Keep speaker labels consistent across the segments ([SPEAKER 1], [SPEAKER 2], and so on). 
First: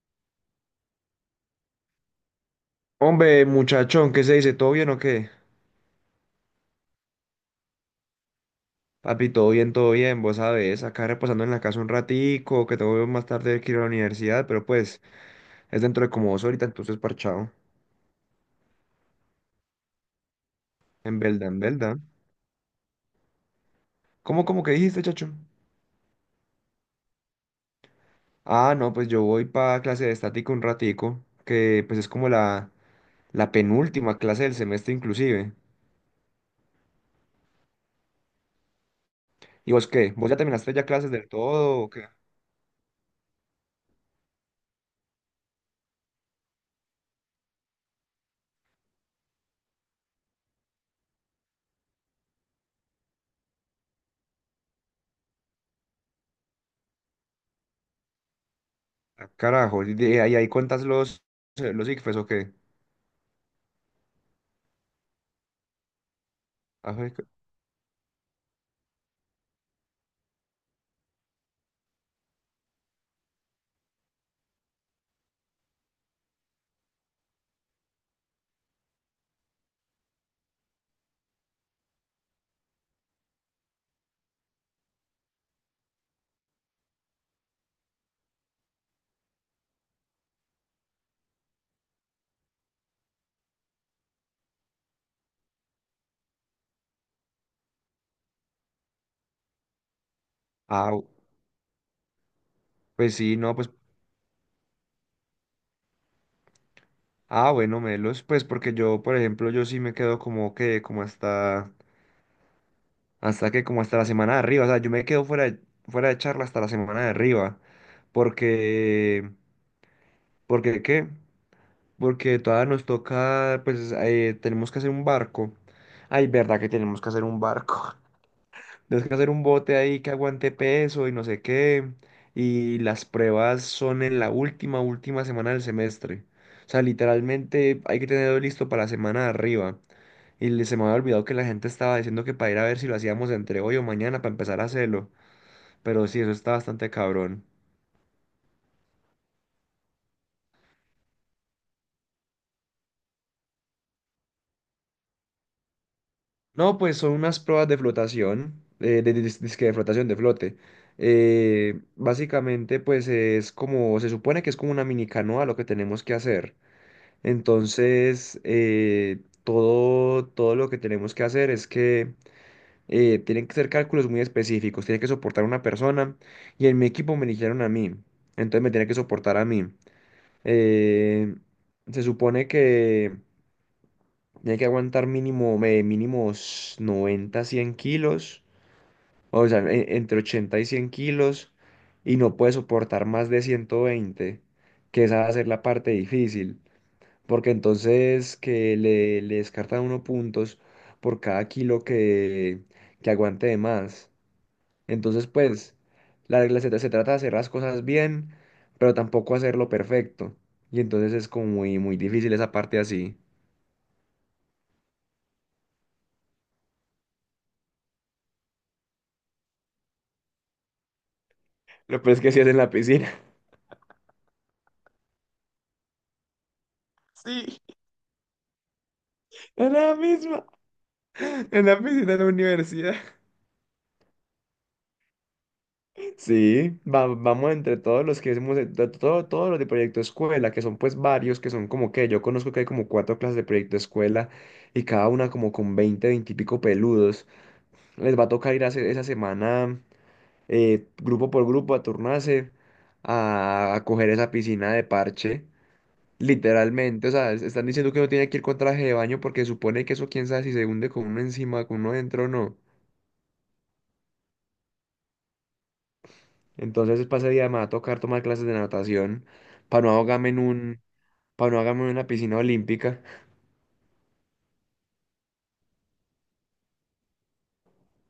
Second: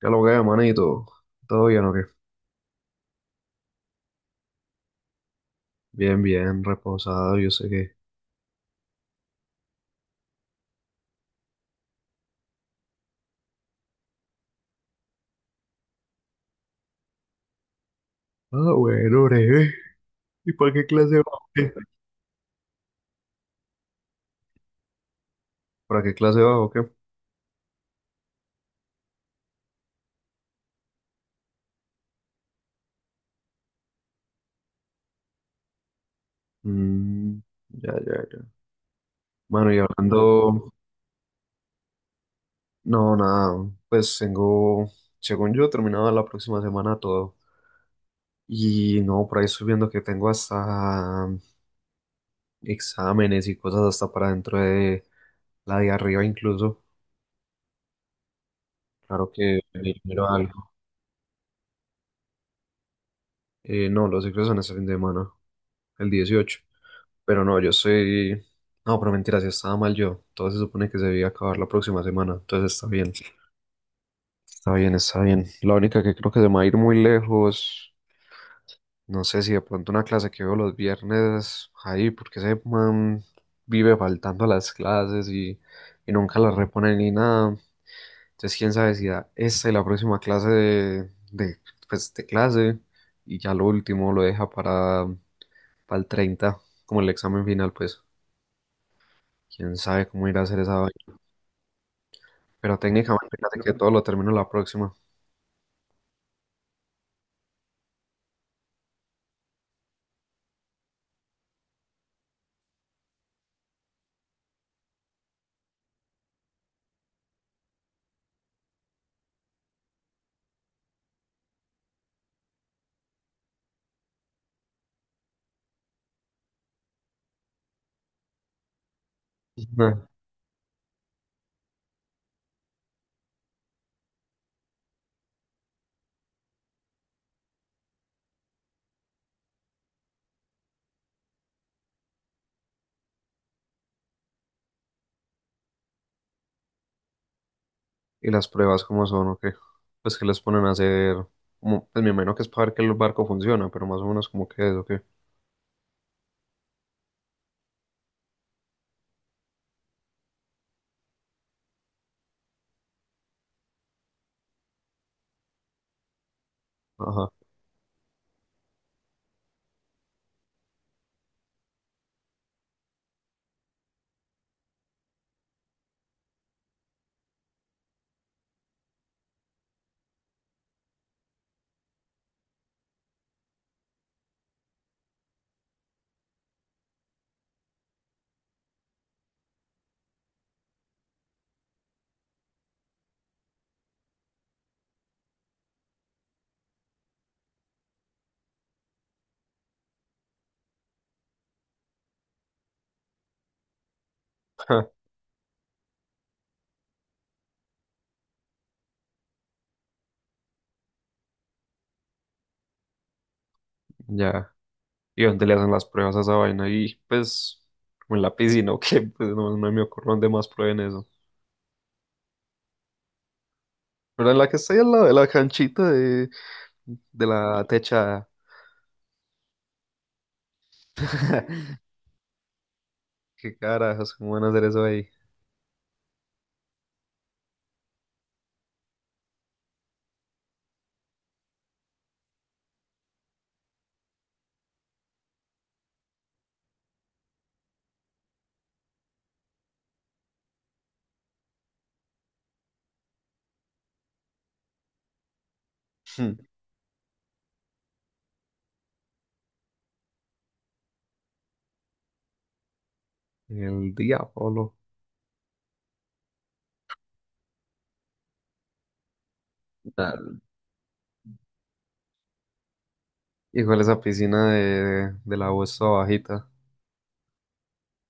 [SPEAKER 1] ¿Qué lo que es, manito? ¿Todo bien o qué?
[SPEAKER 2] Hombre, muchachón, ¿qué se dice? ¿Todo bien o qué?
[SPEAKER 1] Bien, bien, reposado, yo sé que...
[SPEAKER 2] Papi, todo bien, vos sabes, acá reposando en la casa un ratico, que tengo más tarde que ir a la universidad, pero pues es dentro de como dos ahorita, entonces parchado.
[SPEAKER 1] Ah, bueno, breve. ¿Y para qué clase
[SPEAKER 2] En
[SPEAKER 1] va o
[SPEAKER 2] Belda, en
[SPEAKER 1] qué?
[SPEAKER 2] Belda. ¿Cómo que dijiste, chacho?
[SPEAKER 1] ¿Para qué clase va o qué?
[SPEAKER 2] Ah, no, pues yo voy para clase de estática un ratico, que pues es como la penúltima clase del semestre inclusive.
[SPEAKER 1] Mm, ya, ya, ya. Bueno,
[SPEAKER 2] ¿Y
[SPEAKER 1] y
[SPEAKER 2] vos qué? ¿Vos ya
[SPEAKER 1] hablando...
[SPEAKER 2] terminaste ya clases del todo o qué?
[SPEAKER 1] No, nada, pues tengo... Según yo, terminado la próxima semana todo. Y no, por ahí estoy viendo que tengo hasta exámenes y cosas hasta para dentro de la de arriba incluso.
[SPEAKER 2] Ah,
[SPEAKER 1] Claro que
[SPEAKER 2] carajo, ¿y de
[SPEAKER 1] primero
[SPEAKER 2] ahí
[SPEAKER 1] algo.
[SPEAKER 2] cuentas los ICFES o qué?
[SPEAKER 1] No, los exámenes salen de semana, el 18.
[SPEAKER 2] Ah, jue-
[SPEAKER 1] Pero no, yo soy... No, pero mentira, si estaba mal yo. Todo se supone que se debía acabar la próxima semana. Entonces está bien. Está bien, está bien. La única que creo que se me va a ir muy lejos. No sé si de pronto una clase que veo los viernes ahí, porque ese man vive faltando a las clases y nunca las repone ni nada. Entonces, quién sabe si da esta y la próxima clase pues, de clase, y ya lo último lo deja para el 30, como el examen final, pues. Quién sabe cómo irá a hacer esa
[SPEAKER 2] ah,
[SPEAKER 1] vaina. Pero
[SPEAKER 2] pues
[SPEAKER 1] técnicamente,
[SPEAKER 2] sí, no,
[SPEAKER 1] fíjate
[SPEAKER 2] pues
[SPEAKER 1] que todo lo termino la próxima.
[SPEAKER 2] ah, bueno, Melos, pues porque yo, por ejemplo, yo sí me quedo como que, como hasta la semana de arriba, o sea, yo me quedo fuera de charla hasta la semana de arriba, porque, ¿qué? Porque todavía nos toca, pues, tenemos que hacer un barco. Ay, verdad que tenemos que hacer un barco. Tenemos que hacer un bote ahí
[SPEAKER 1] Ujú.
[SPEAKER 2] que aguante peso y no sé qué, y las pruebas son en la última, última semana del semestre. O sea, literalmente hay que tenerlo listo para la semana de arriba. Se me había olvidado que la gente estaba diciendo que para ir a ver si lo hacíamos entre hoy o mañana para empezar a hacerlo. Pero sí, eso está bastante cabrón.
[SPEAKER 1] ¿Y las pruebas cómo son o qué? Pues que les ponen a hacer, como, pues me imagino que es para ver que el barco funciona, pero más o menos como que es o qué.
[SPEAKER 2] No, pues son unas pruebas de flotación, dizque de flotación, de flote. Básicamente, pues es como, se supone que es como una mini canoa lo que tenemos que hacer.
[SPEAKER 1] Ajá,
[SPEAKER 2] Entonces, todo lo que tenemos que hacer es que tienen que ser cálculos muy específicos, tiene que soportar una persona y en mi equipo me eligieron a mí, entonces me tiene que soportar a mí. Eh, Se supone que tiene que aguantar mínimos 90, 100 kilos, o sea, entre 80 y 100 kilos, y no puede soportar más de 120, que esa va a ser la parte difícil, porque entonces que le descartan uno puntos por cada kilo que aguante de más. Entonces, pues, la regla se trata de hacer las cosas bien, pero tampoco hacerlo perfecto. Y entonces es como muy, muy difícil esa parte así.
[SPEAKER 1] ya. ¿Y dónde le hacen las pruebas a esa vaina? Y pues, como en la piscina o qué, pues no, no me ocurre dónde más prueben eso.
[SPEAKER 2] Lo peor es que sí es en la piscina.
[SPEAKER 1] Pero en la que estoy al lado de la canchita de
[SPEAKER 2] Sí,
[SPEAKER 1] la techada.
[SPEAKER 2] es la misma. En la piscina de la universidad.
[SPEAKER 1] ¿Qué carajos? ¿Cómo van a hacer eso ahí?
[SPEAKER 2] Sí, vamos entre todos los que hemos, de- todo, todos los de proyecto escuela, que son pues varios, que son como que yo conozco que hay como cuatro clases de proyecto escuela y cada una como con 20 20 y pico peludos. Les va a tocar ir a hacer esa semana. Grupo por grupo, a turnarse, a coger esa piscina de parche. Literalmente, o sea, están diciendo que no tiene que ir con traje de baño porque supone que eso quién sabe si se hunde con uno encima, con uno dentro o no.
[SPEAKER 1] El diablo.
[SPEAKER 2] Entonces, para ese día me va a tocar tomar clases de natación para no ahogarme en un, para no ahogarme en una piscina olímpica.
[SPEAKER 1] Igual esa piscina de la U está bajita.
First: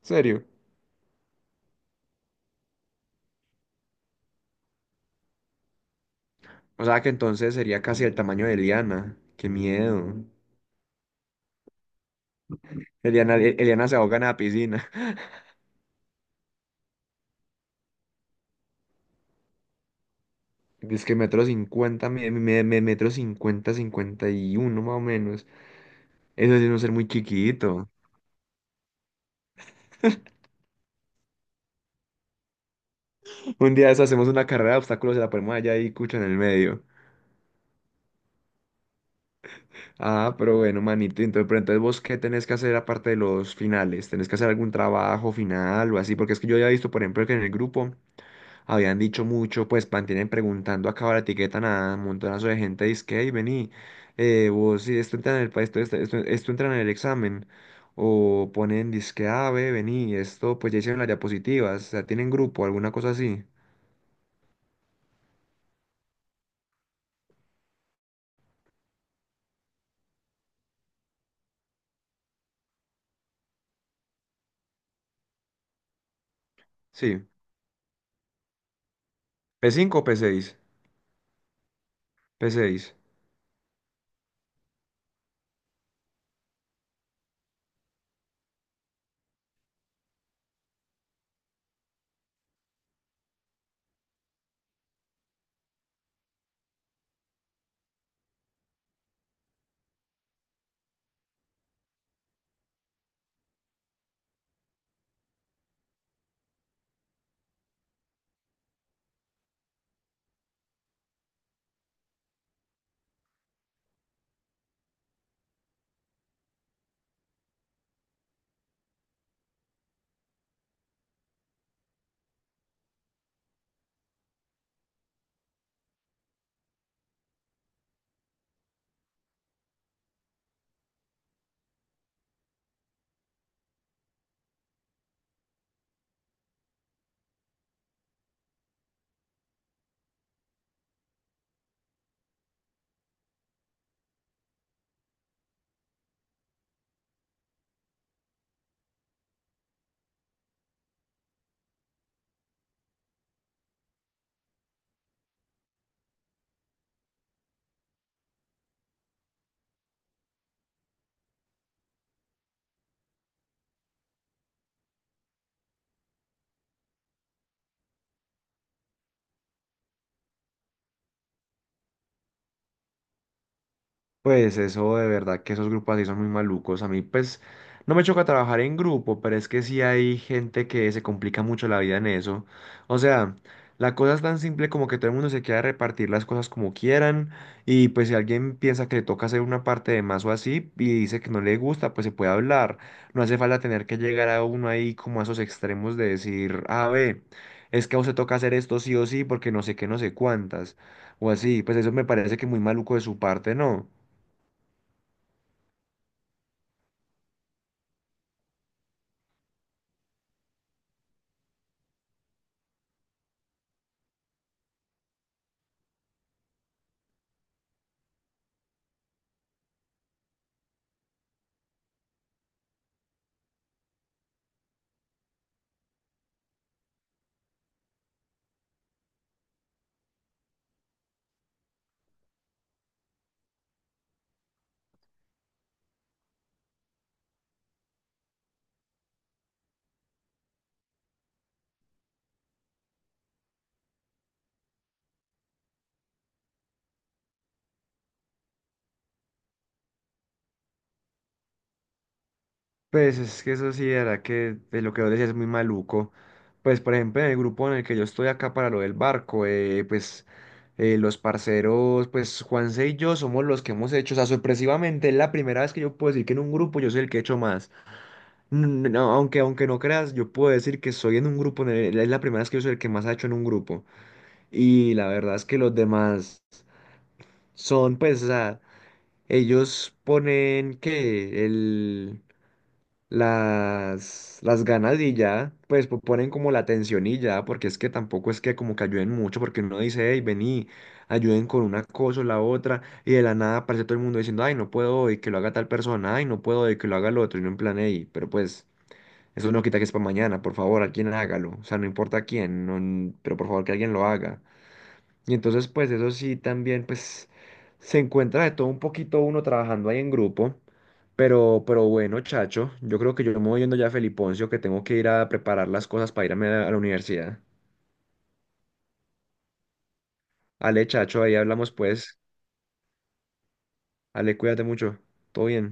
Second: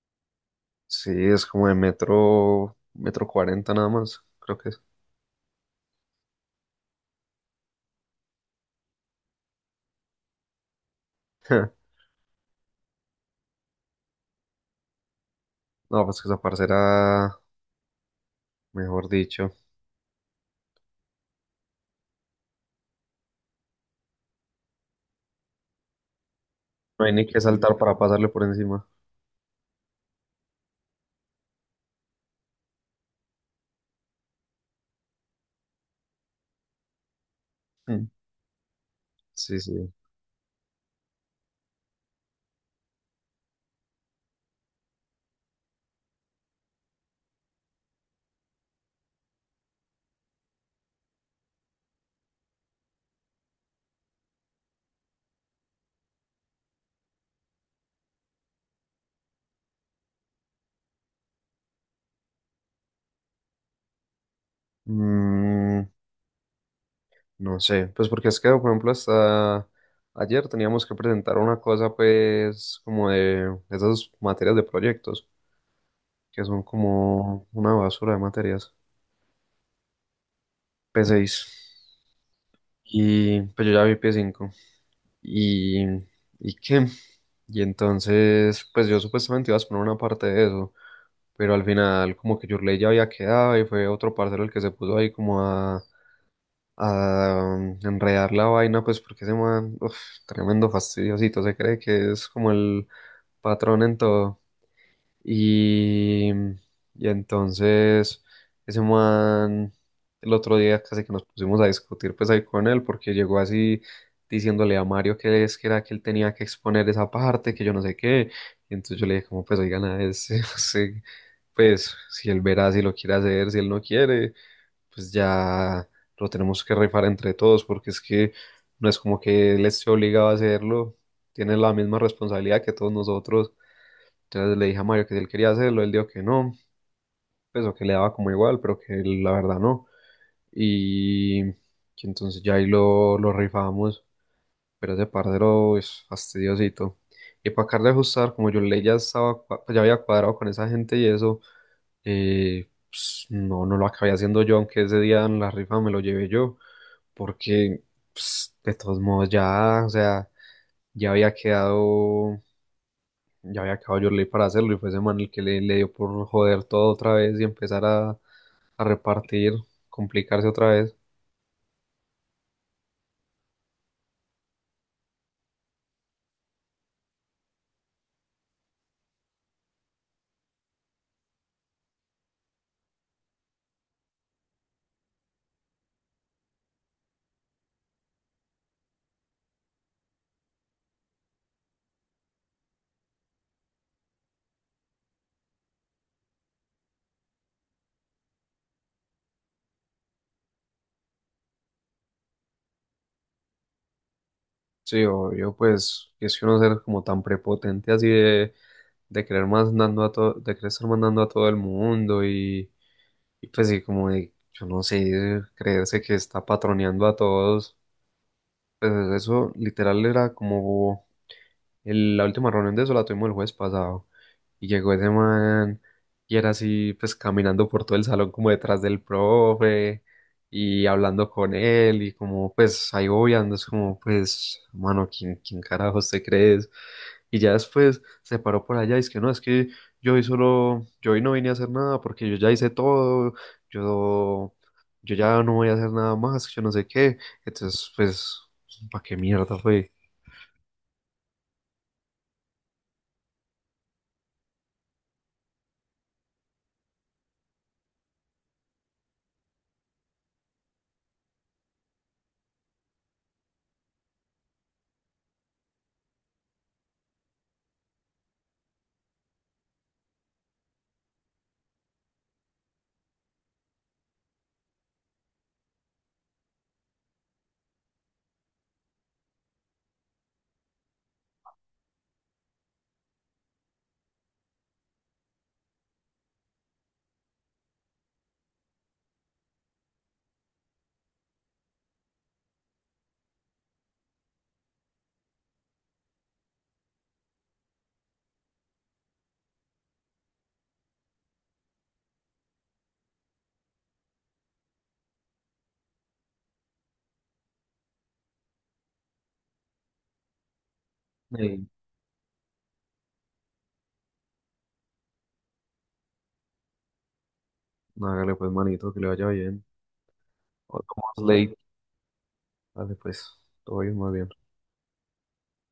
[SPEAKER 2] ¿Serio?
[SPEAKER 1] Sí, es como de metro, metro cuarenta nada más, creo que es.
[SPEAKER 2] O sea, que entonces sería casi el tamaño de Eliana. ¡Qué miedo! Eliana se ahoga en la piscina.
[SPEAKER 1] No, pues que esa parcera, mejor dicho.
[SPEAKER 2] Es que metro cincuenta, metro cincuenta, cincuenta y uno más o menos. Eso sí es un ser
[SPEAKER 1] No
[SPEAKER 2] muy
[SPEAKER 1] hay ni que saltar
[SPEAKER 2] chiquito.
[SPEAKER 1] para pasarle por encima.
[SPEAKER 2] Un día de eso hacemos una carrera de obstáculos y la ponemos allá y cucho en el medio.
[SPEAKER 1] Mm. Sí, sí.
[SPEAKER 2] Ah, pero bueno, manito, entonces, pero entonces ¿vos qué tenés que hacer aparte de los finales? ¿Tenés que hacer algún trabajo final o así? Porque es que yo había visto, por ejemplo, que en el grupo habían dicho mucho, pues mantienen preguntando acá la etiqueta a un montonazo de gente, dice que, "Ey, vení, vos si esto entra en el, esto, esto, esto, esto entra en el examen." O ponen disque, ah, ve, vení, esto, pues ya hicieron las diapositivas, o sea, tienen grupo, alguna cosa así.
[SPEAKER 1] Mm, no sé, pues porque es que, por ejemplo, hasta ayer teníamos que presentar una cosa, pues, como de esas materias de proyectos, que son
[SPEAKER 2] Sí.
[SPEAKER 1] como una basura de materias.
[SPEAKER 2] P5 o P6.
[SPEAKER 1] P6.
[SPEAKER 2] P6.
[SPEAKER 1] Y pues yo ya vi P5. Y, ¿Y qué? Y entonces, pues yo supuestamente iba a poner una parte de eso, pero al final como que Yurley ya había quedado y fue otro parcero el que se puso ahí como a enredar la vaina, pues porque ese man, uf, tremendo fastidiosito, se cree que es como el patrón en todo. Y, y entonces ese man, el otro día casi que nos pusimos a discutir pues ahí con él porque llegó así diciéndole a Mario que es que era que él tenía que exponer esa parte, que yo no sé qué. Y entonces yo le dije como pues oigan a ese, ese, pues si él verá si lo quiere hacer, si él no quiere, pues ya lo tenemos que rifar entre todos porque es que no es como que él esté obligado a hacerlo, tiene la misma responsabilidad que todos nosotros. Entonces le dije a Mario que si él quería hacerlo, él dijo que no, pues o que le daba como igual, pero que él, la verdad no. Y que entonces ya ahí lo rifamos, pero ese parcero es fastidiosito. Y para acabar de ajustar, como yo le ya estaba, pues, ya había cuadrado con esa gente y eso, pues, no, no lo acabé haciendo yo, aunque ese día en la rifa me lo llevé yo, porque pues, de todos modos ya, o sea, ya había quedado, ya había acabado yo ley para hacerlo y fue ese man el que le dio por joder todo otra vez y empezar a repartir, complicarse otra vez.
[SPEAKER 2] Pues eso de verdad que esos grupos así son muy malucos. A mí pues no me choca trabajar en grupo, pero es que sí hay gente que se complica mucho la vida en eso. O sea, la cosa es tan simple como que todo el mundo se quiera repartir las cosas como quieran y pues si alguien piensa que le toca hacer una parte de más o así y dice que no le gusta, pues se puede hablar. No hace falta tener que llegar a uno ahí como a esos extremos de decir, a ver, es que a usted toca hacer esto sí o sí porque no sé qué, no sé cuántas o así. Pues eso me parece que muy maluco de su parte, ¿no?
[SPEAKER 1] Sí, obvio, pues es que uno ser como tan prepotente así de querer mandando a todo, de querer estar mandando a todo el mundo y pues sí, como de, yo no sé, creerse que está patroneando a todos. Pues eso literal era como la última reunión de eso la tuvimos el jueves pasado. Y llegó ese man y era así, pues caminando por todo el salón como detrás del profe y hablando con él y como pues ahí obviando, es como pues, mano, ¿quién, quién carajos te crees? Y ya después se paró por allá y es que no, es que yo hoy solo, yo hoy no vine a hacer nada porque yo ya hice todo, yo, yo ya no voy a hacer nada más, yo no sé qué. Entonces, pues, ¿para qué mierda fue?
[SPEAKER 2] Pues es que eso sí, de verdad que de lo que vos decías es muy maluco. Pues por ejemplo, en el grupo en el que yo estoy acá para lo del barco, los parceros, pues Juanse y yo somos los que hemos hecho, o sea, sorpresivamente es la primera vez que yo puedo decir que en un grupo yo soy el que he hecho más. No, aunque no creas, yo puedo decir que soy en un grupo, en es la primera vez que yo soy el que más ha hecho en un grupo. Y la verdad es que los demás son, pues, o sea, ellos ponen que las ganas y ya, pues ponen como la atención y ya, porque es que tampoco es que como que ayuden mucho, porque uno dice, hey, vení, ayuden con una cosa o la otra, y de la nada aparece todo el mundo diciendo, ay, no puedo hoy, que lo haga tal persona, ay, no puedo hoy, que lo haga el otro, y no en plan, hey, pero pues, eso no quita que es para mañana, por favor, alguien hágalo, o sea, no importa quién, pero por favor que alguien lo haga. Y entonces, pues eso sí, también, pues se encuentra de todo un poquito uno trabajando ahí en grupo. Pero bueno, Chacho, yo creo que yo me voy yendo ya a Feliponcio, que tengo que ir a preparar las cosas para irme a la universidad.
[SPEAKER 1] Hágale pues, manito, que le vaya bien.
[SPEAKER 2] Ale,
[SPEAKER 1] Hablamos
[SPEAKER 2] Chacho, ahí
[SPEAKER 1] Ley.
[SPEAKER 2] hablamos pues.
[SPEAKER 1] Dale pues, todo bien, más bien.
[SPEAKER 2] Ale, cuídate mucho. Todo bien.